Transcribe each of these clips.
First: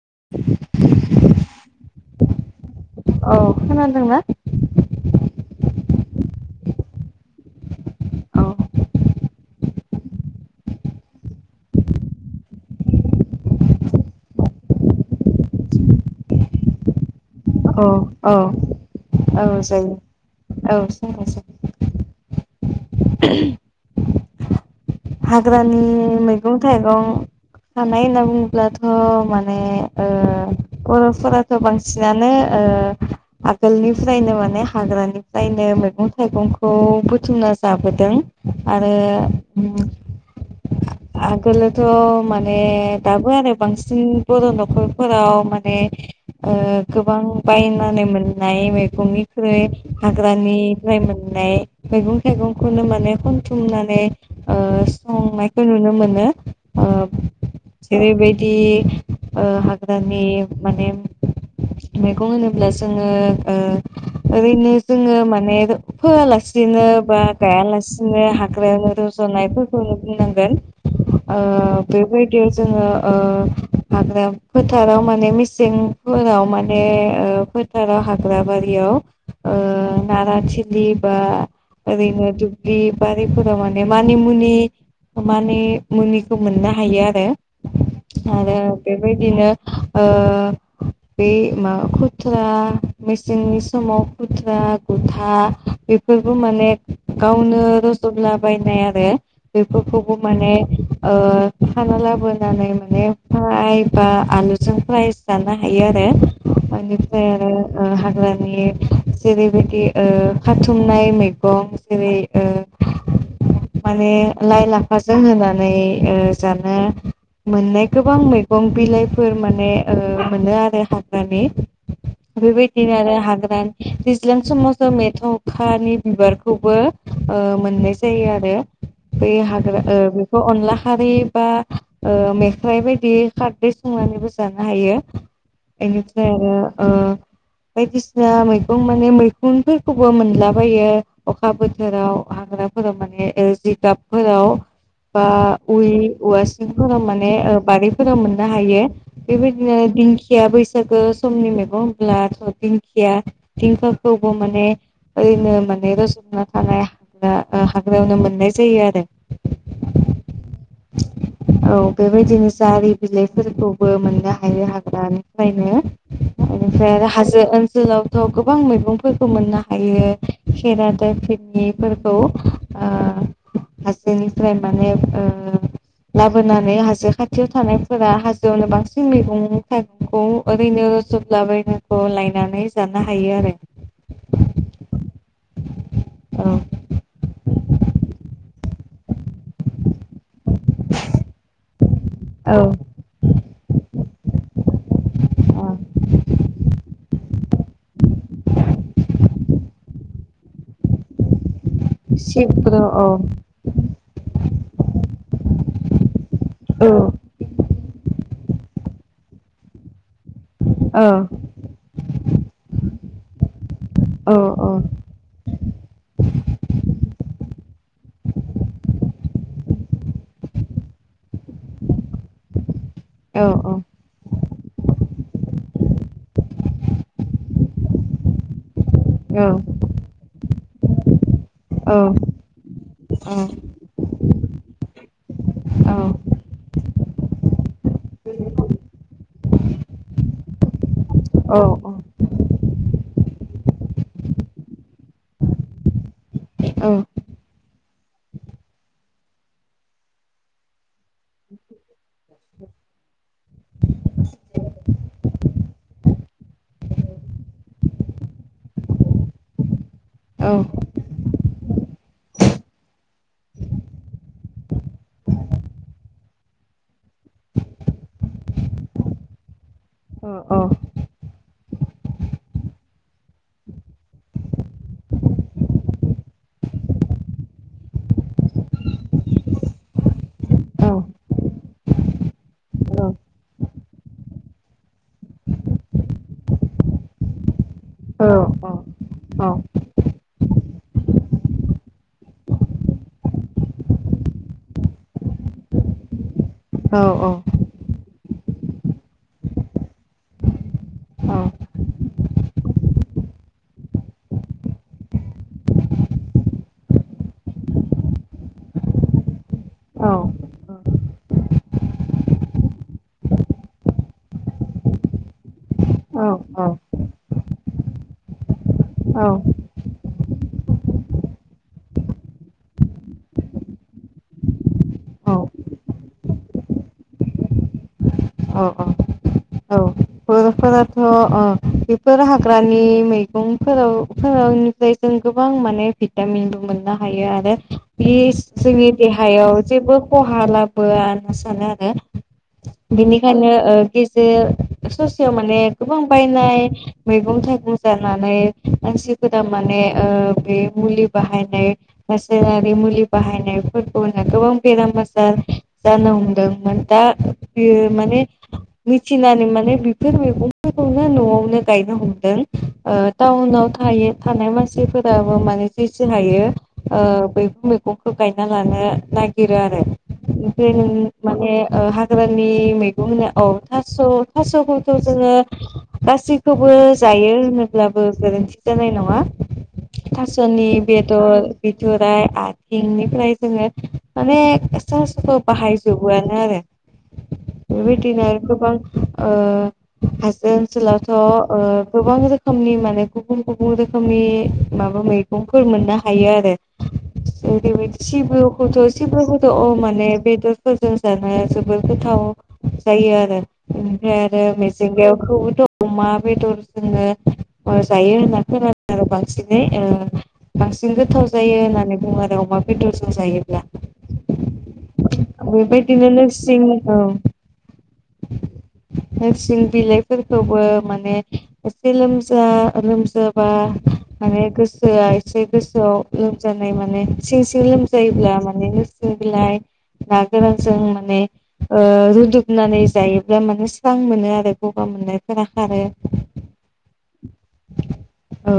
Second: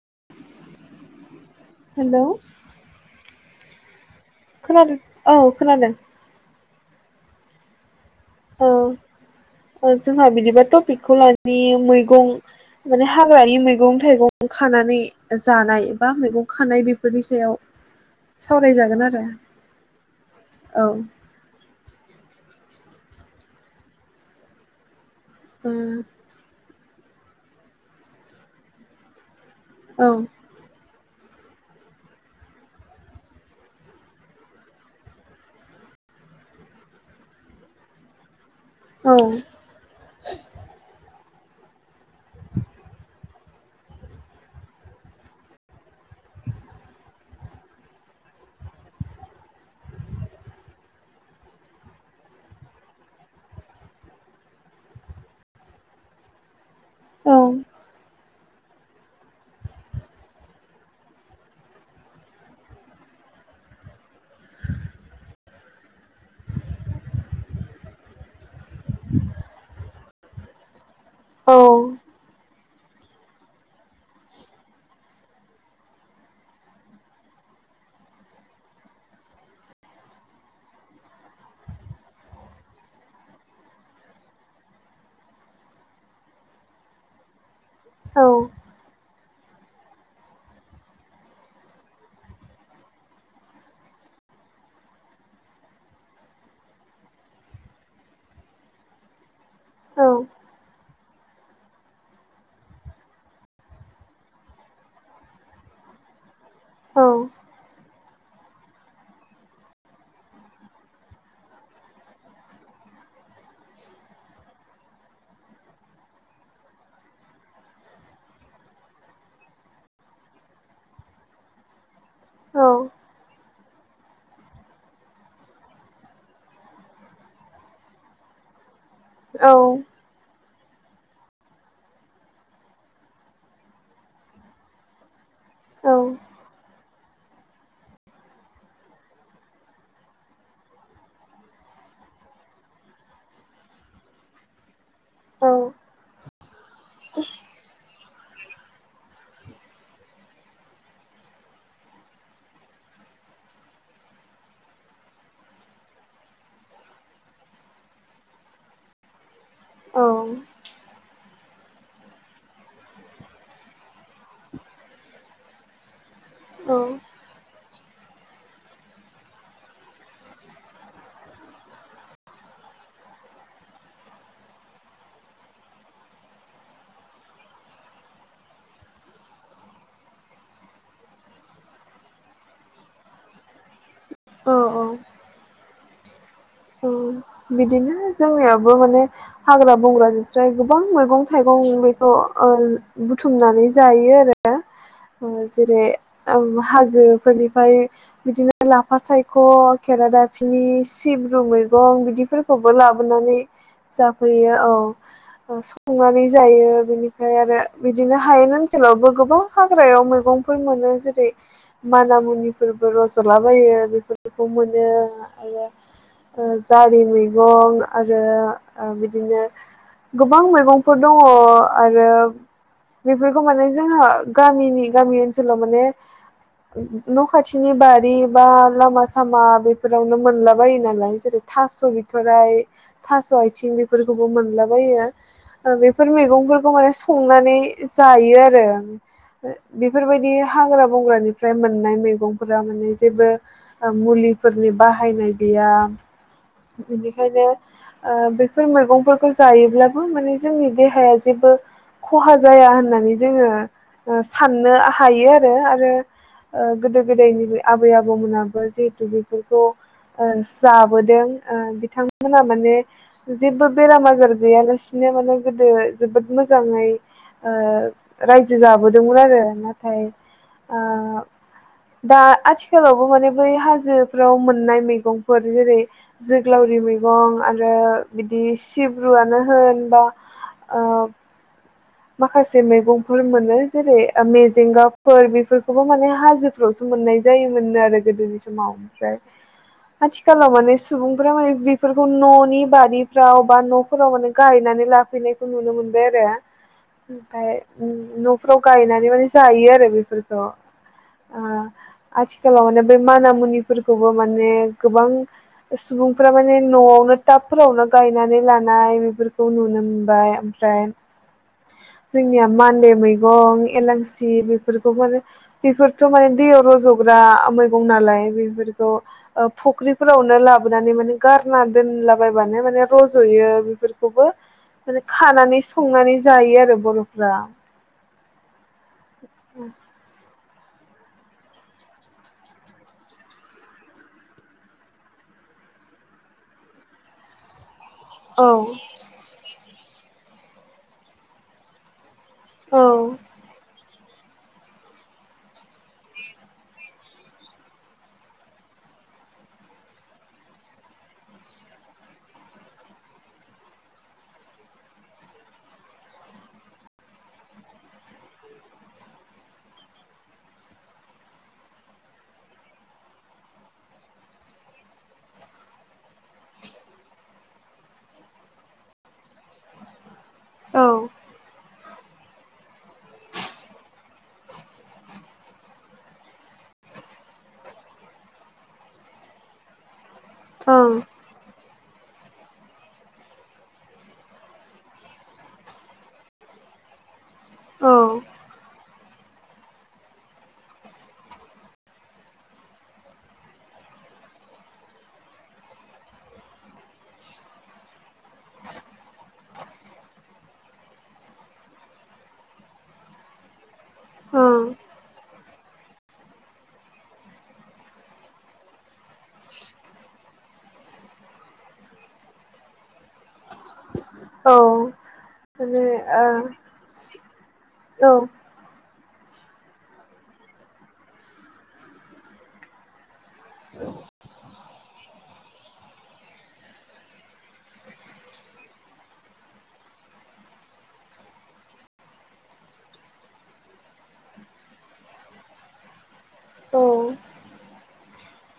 [inaudible] हेल' औ खोनादोंना? खोनादों औ खोनादों। औ ओ जोंहा बिदिबा टपिकखौ लानि मैगं माने हाग्रानि मैगं थाइगं खानानै जानाय बा मैगं खानाय बेफोरनि सोम औ औ औ जायो औ जायो जायो। ओहम हाग्रानि मैगं थाइगं हानाय होनना बुङोब्लाथ' माने ओ माने ओ [unintelligible] फोरथ' बांसिनानो ओ आगोलनिफ्रायनो माने हाग्रानिफ्रायनो मैगं थाइगंखौ बुथुमना जाबोदों। आरो औ उम्म [inaudible] आगोलोथ' माने दाबो आरो बांसिन बर' न'खरफोराव माने ओ गोबां बायनानै मोननाय मैगंनिख्रुइ हाग्रानिफ्राय मोननाय मैगं थाइगंखौनो माने खनथुमनानै ओ संनायखौ नुनो मोनो। अ जेरै बादि बि ओ हाग्रानि माने मैगं होनोब्ला जोङो ओ ओरैनो जोङो माने फोआलासेनो बा गायालासेनो हाग्रायावनो रजनाय फोरखो मोनो बुंनांगोन। ओ बेबायदियाव ज जोङो ओ हाग्रा फोथाराव माने मेसेंफोराव माने ओ फोथाराव हाग्रा बारियाव ओ नाराथिलि बा ओरैनो दुब्लि बारिफोराव माने मानिमुनि माने मुनिखौ मोननो हायो आरो। औ आरो बे बेबायदिनो ओ बे माबा खुथ्रा मेसेंनि समाव खुथ्रा गुथा बेफोरबो माने गावनो रज'लाबायनाय आरो बेफोरखौबो माने ओ खाना लाबोनानै माने फ्राइ बा आलुजों प्राइज जानो हायो आरो। औ ओनिफ्राय आरो ओ हाग ब्लानि जेरैबायदि ओ खाथुमनाय मैगं जेरै ओ माने लाइ लाफाजों होनानै ओ जानो मोननाय गोबां मैगं बिलाइफोर माने ओ मोनो आरो हाग्रानि औ बेबादि आरो हाग्रा दैज्लां समाव जों मेथंखानि बिबारखौबो ओ मोननाय जायो आरो। बे औ हाग्रा ओ बे अनला खारै बा ओ मेख्राइ बायदि खारदै संनानैबो जानो हायो बेनिफ्राय आरो ओ बायदिसिना मैगं माने मैखुनफोरखौबो मोनलाबायो अखा बोथोराव हाग्राफोराव माने जि गाबफोराव बा उइ वासिंफराव माने बारि फोराव मोननो हायो बेबायदिनो दिंखिया बैसागो समनि मैगं होनब्लाथ दिंखिया दिंखिखौबो माने ओरैनो माने रज'ना थानाय हाग्रा हाग्रायावनो मोननाय जायो आरो। औ औ बेबायदिनो जारि बिलाइफोरखौबो मोननो हायो हाग्रानिफ्रायनो। बेनिफ्राय आरो हाजो ओनस सोलावथ गोबां मैगंफोरखौ मोननो हायो खेरा दफिनिफोरखौ ओ हाजोनिफ्राय माने ओ लाबोनानै हाजो खाथियाव थानायफोरा हाजोआवनो बांसिन मैगं थाइगंखौ ओरैनो रजलाबायखौ लायनानै जानो हायो आरो। ओ औ आरो औ बिदिनो जोंनियाबो माने हाग्रा बंग्रा फ्राय गोबां मैगं थाइगं ओमफ्राय ओ ओम बुथुमनानै जायो आरो। [unintelligible] ओ औ जेरै ओम हाजोफोरनि ओमफाय बिदिनो लाफा सायख केेरादाफिनि सिब [unintelligible] मैगं बिदिफोरखौबो सिब्रु औ लाबोनानै जाफैयो। औ संनानै जायो बिनिफ्राय आरो बिदिनो हायेन ओनसोलावबो गोबां हाग्रायाव मैगं फोर मोनो औ जेरै माना मुनि फोरबो रज'ला बायो। औ बेफोरखौबो मोनो आरो ओ जारि मैगं आरो ओ बिदिनो गोबां मैगंफोर दङ आरोब औ बेफोरखौ माने जोंहा गामिनि गामि ओनसोलाव माने न' खाथिनि बारि बा लामा स सामा औ बेफोरावनो मोनला बायोनालाय जेरै थास' औ औ बिथ'राय थास' औ आइथिं बेफोरखौबो मोनलाबायो ओ बेफोर मैगंफोरखौ माने संनानै जायो आरो बेफोरबायदि हाग्रा बंग्रानिफ्राय मोननाय मैगंफोरा माने जेबो मुलिफोरनि बाहायनाय गैया। बेनिखायनो ओ बेफोर मैगंफोरखौ जायोब्लाबो माने जोंनि देहाया जेबो खहा जाया होननानै जोङो ओ साननो हायो आरो आरो ओ गोदो गोदायनि आबै आबौमोनाबो जिहेथु बेफोरखौ ओ जाबोदों। ओ बिथांमोनहा माने जेबो बेराम आजार गैयालासिनो माने गोदो जोबोद मोजाङै ओ रायजो जाबोदोंमोन आरो नाथाय ओ दा आथिखालावबो माने बै हाजोफ्राव मोननाय मैगंफोर जेरै जोग्लावरि मैगं आरो बिदि सिब्रुआनो होन बा ओ माखासे मैगंफोर औ मोनो जेरै ओ मेजेंगाफोर बेफोरखौबो माने हाजोफ्रावसो मोननाय जायो। मोन आरो गोदोनि समाव ओमफ्राय आथि खालाव माने सुबुंफोरा माने बेफोरखौ न'नि बारिफ्राव बा न'फोराव माने गायनानै लाफैनायखौ नुनो मोनबाय आरो ओमफाय उम न'फ्राव गायनानै माने जायो आरो बेफोरखौ ओ आथिखालाव माने बे माना मुनिफोरखौबो माने गोबां सुबुंफ्रा माने न'आवनो टाबफोरावनो गायनानै लानाय बेफोरखौ नुनो मोनबाय ओमफ्राय जोंनिया मान्दे मैगं एलानसि बेफोरखौबो माने बेफोरथ' माने दैयाव रज'ग्रा मैगं नालाय बेफोरखौ ओ फुख्रिफोरावनो लाबोनानै माने गारना दोनलाबायबानो माने रज'यो बेफोरखौबो माने खानानै संनानै ज जायो आरो बर'फ्रा ओ फोराथ' ओ बेफोर हाग्रानि मैगंफोराव फोरावनिफ्राय जों गोबां माने भिटामिनबो मोननो हायो आरो बिदिस औ जोंनि देहायाव जेबो खहा लाबोआ होनना सानो आरो औ बेनिखायनो ओ एजे सोस थियाव माने गोबां बायनाय मैगं थाइगं जानानै मानसिफोरा माने ओ बे मुलि बाहायनाय रासायनारि मुलि बाहायनायफोरखौनो गोबां बेराम आजार जानो हमदोंमोन दा बेयो माने मिथिनानै माने बेफ फोर मैगंफोरखौनो न'आवनो गायनो हमदों ओ टाउनाव थायो थानाय मानसिफोराबो माने जेसे हायो ओ बैफोर मैगंखौ गायना लानो नायगिरो आरो ओमफाय नोङो माने ओ हा ग्रानि मैगं होनो औ थास' थास'खौ खौ जोङो गासैखौबो जायो होनोब्लाबो गोरोन्थि जानाय नङा। थास'नि औ बेदर बिथ'राइ आथिंनिफ्राय जोङो माने सा सुखौ बाहायजोबोआनो आरो औ बेबायदिनो गोबां ओ हाजो ओनसोलावथ' ओ गोबां रोखोमनि माने गुबुन गुबुन रोखोमनि माबा मैगंफोर मोननो हायो आरो ओरै बायदि सिबखौथ' सिबुखौथ' अ माने बेदरफोरजों जानाय जोबोर गोथाव जायो आरो ओमफ्राय औ आरो मेस जिंगायावखौबोथ' अमा बेदर जोंनो ओ जायो होनना खोनादों आरो बांसिनै ओ बांसिन गोथाव जायो होननानै बुङो आरो अमा बेदरजों जायोब्ला। औ माने बेबायदिनो नोरसिं औ ओ औ नोरसिं बिलाइफोरखौबो माने एसे लोमजा लोमजाब बा माने गोस सोआ एसे गोसोआव लोमजानाय माने सिं सिं लोमजायोब्ला माने नोरसिं बिलाइ ना गोरानजों माने ओ रुदुबनानै जायोब्ला माने स्रां मोनो आरो गगा मोननायफोरा खारो औ औ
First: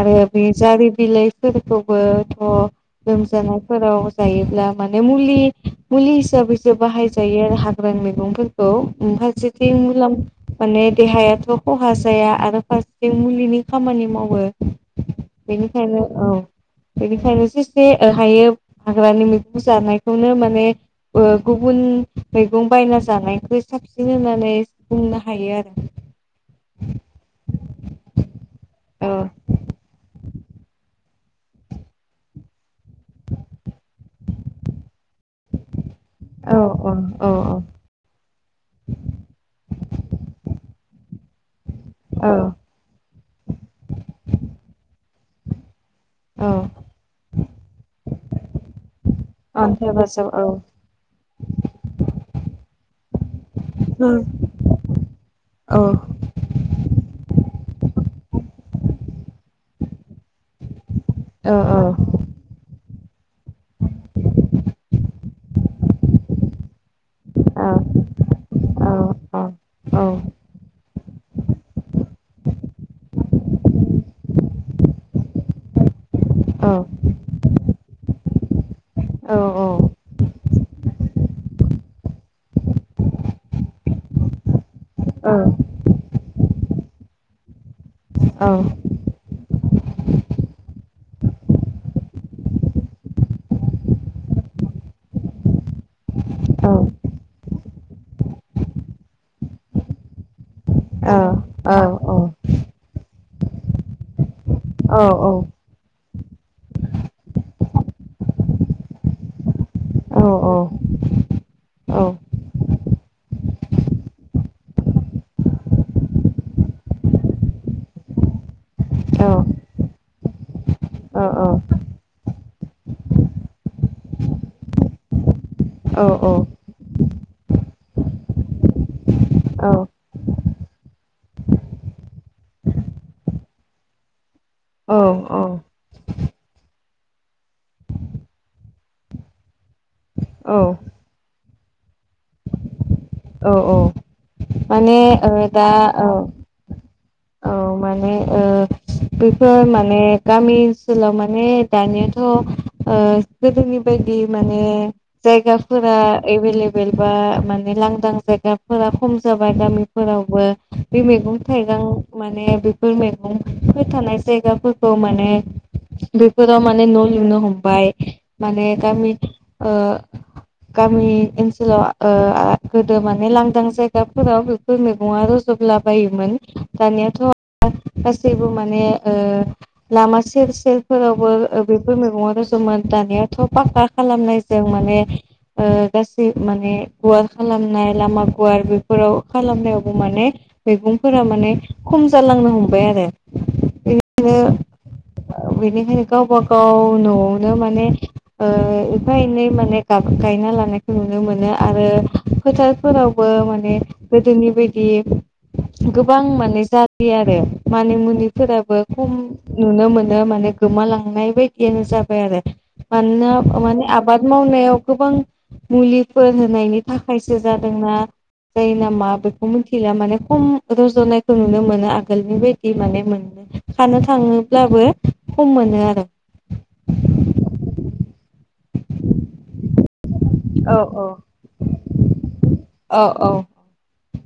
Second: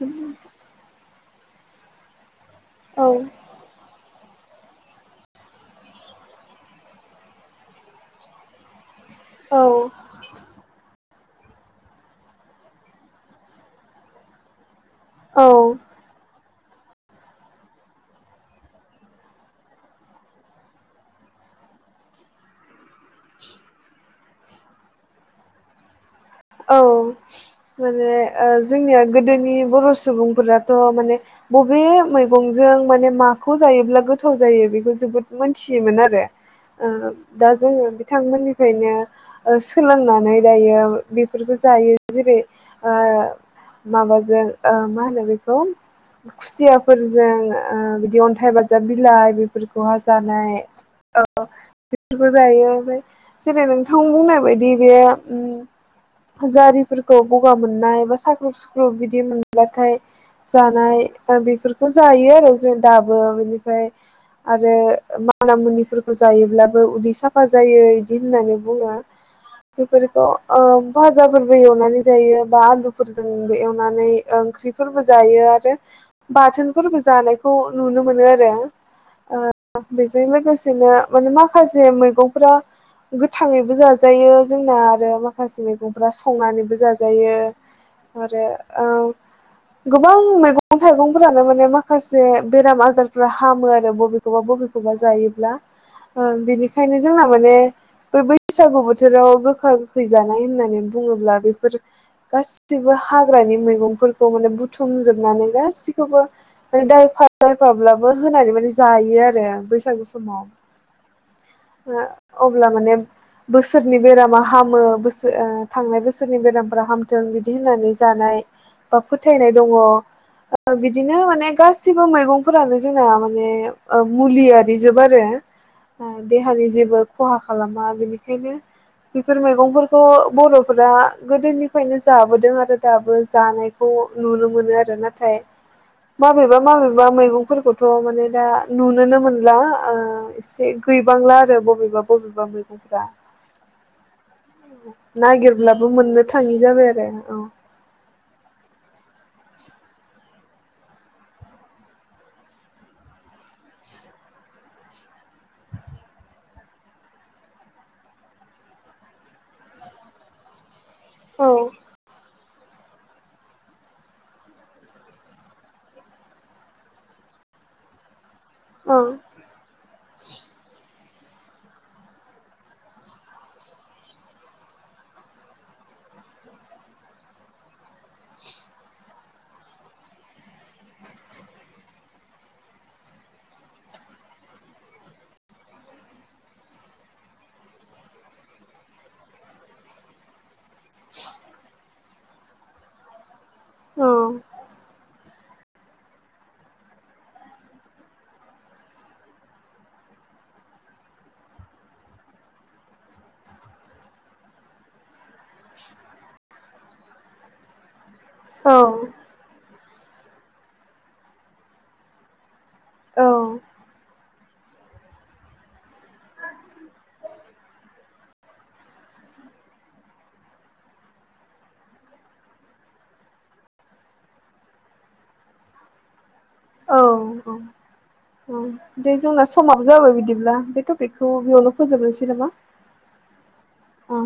आरो बे जारि बिलाइफोरखौबोथ' औ लोमजानायफोराव जायोब्ला माने मुलि मुलि हिसाबैसो बाहायजायो आरो हाग्राानि मैगंफोरखौ फारसेथिं औ मुलाम माने देहायाथ' खहा जाया आरो फार [unintelligible] मुलिनि खामानि मावो औ बेनिखायनो औ बेनिखायनो जेसे ओ हायो हाग्रानि मैगं जानायखौनो माने ओ गुबुन मैगं बायना जानायनिक्रुइ साबसिन होननानै बुंनो हायो आरो औ माने ओ जोंनिया आरो गोदोनि बर' सुबुंफोराथ' माने बबे मैगंजों माने माखौ जायोब्ला गोथाव जायो बेखौ ज जोबोद मोनथियोमोन आरो औ ओ औ दा औ जोङो बिथांमोननिफ्रायनो ओ सोलोंनानै दायो बेफोरखौ ज जायो जेरै औ ओ माबाजों ओ मा होनो बेखौ औ खुसियाफोरजों ओ बिदि अन्थाय बाजाब अन्थाइ बाजाब औ बि [unintelligible] [unintelligible] जेरै नोंथां बुंनाय बायदि बे जारिफोरखौ गगा मोननाय बा साख्रब सुख्रब बिदि मोनबाथाय जानाय ओ बेफोरखौ जायो आरो जेन दाबो बेनिफ्राय आरो मानामुनिफोरखौ जायोब्लाबो उदै सा फा जायो बिदि होननानै बुङो बेफोरखौ ओ फाजाफोरबो एवनानै जायो बा आलुफोरजोंबो एवनानै ओंख्रि फोरबो जायो आरो बाथोनफोरबो जानायखौ नुनो मोनो आरो ओ बेजों लोगोसेनो माने माखासे मैगंफोरा गोथाङैबो जाजायो जोंना आरो माखासे मैगंफ्रा संनानैबो जाजायो आरो ओ गोबां मैगं थाइगं फोरानो माने माखासे बेराम आजारफ्रा हामो आरो बबेखोबा बबेखोबा जायोबा ओ बेनिखायनो जोंहा माने बे बैसागो बोथोराव गोखा गोखै जानाय हो होनना बुङोब्ला बेफोर गासिबो हाग्रानि मैगंफोरखौ माने बुथ औ थुमजोबनानै गासिब खौबो दायया दायफाब्लाबो होनानै माने जायो आरो बैसागु औ समाव अब्ला माने बोसोरनि बेरामा हामो बोसोर थांनाय बोसोरनि बेरामफोरा हामथों बिदि होन्नानै जानाय बा फोथायनाय दङ ओ बिदिनो माने गासैबो मैगं फोरानो जोंना माने मुलियारि जोब आरो ओ देहानि जेबो खहा खालाम बिनिखायनो बेफोर मैगं फोरखौ बर फो फोरा गोदोनिफ्रायनो जाबोदों आरो दाबो जानायखौ नुनो मोनो आरो नाथाय माबेबा माबेबा मैगंफोरखौथ माने दा नुनोनो मोनला ओ इसे गैबांला आरो बबेबा बबेबा मैगंफ्रा औ औ माने ओ अब्लाबो मोननो थाङि जाबाय आरो औ माने ओ बेफोर माने गामि ओनसोला माने दानियाथ ओ जेबो रोङिबायदि माने जायगाफोरा एबेल एबेल बा माने लांदां जायगाफोरा खम जाबाय गामिफोराव बो बे मेगं औ थाइगां माने फोर मैगंफोर थानाय जायगाफोरखौ माने बेफोराव माने न' लुनो हमबाय। माने औ गामि ओ गामि ओनसोलाव ओ आ गोदो माने लांदां जायगाफोराव बेफोर मैगंफोरा रज'दला बायोमोन दानियाथ' [unintelligible] गासैबो माने ओ लामा सेर सेर फोरावबो ओ बेफोर मेगंआ दंस'मोन दानियाथ' पाक्का खालामनायजों माने ओ गासै माने गुवार खालामनाय लामा गुवार बेफोराव खालामनायावबो माने मेगंफोरा माने खम जालांनो हमबाय आरो औ बेनिखायनो बेनिखायनो गावबा गाव न'आवनो माने ओ एफा एनै माने गाब गायना लानायखौ नुनो मोनो आरो फोथारफोरावबो माने गोदोनि बायदि गोबां माने जा बि आरो औ मानिमुनिफोराबो खम नुनो मोनो माने गोमालांनाय बायदियानो जाबाय आरो औ मानोना माने आबाद मावनायाव गोबां मुलिफोर होनायनि थाखायसो जादोंना ना जायो नामा बेखौ मिथिला खम रज'नायखौ नुनो नुनो मोनो आगोलनि बायदि माने मोन खानो थाङोब्लाबो खम मोनो आरो। औ औ। ओम दे जोंना समाबो जाबाय बिदिब्ला औ बे औ टपिकखौ बेयावनो फोजोबनोसै नामा? औ औ औ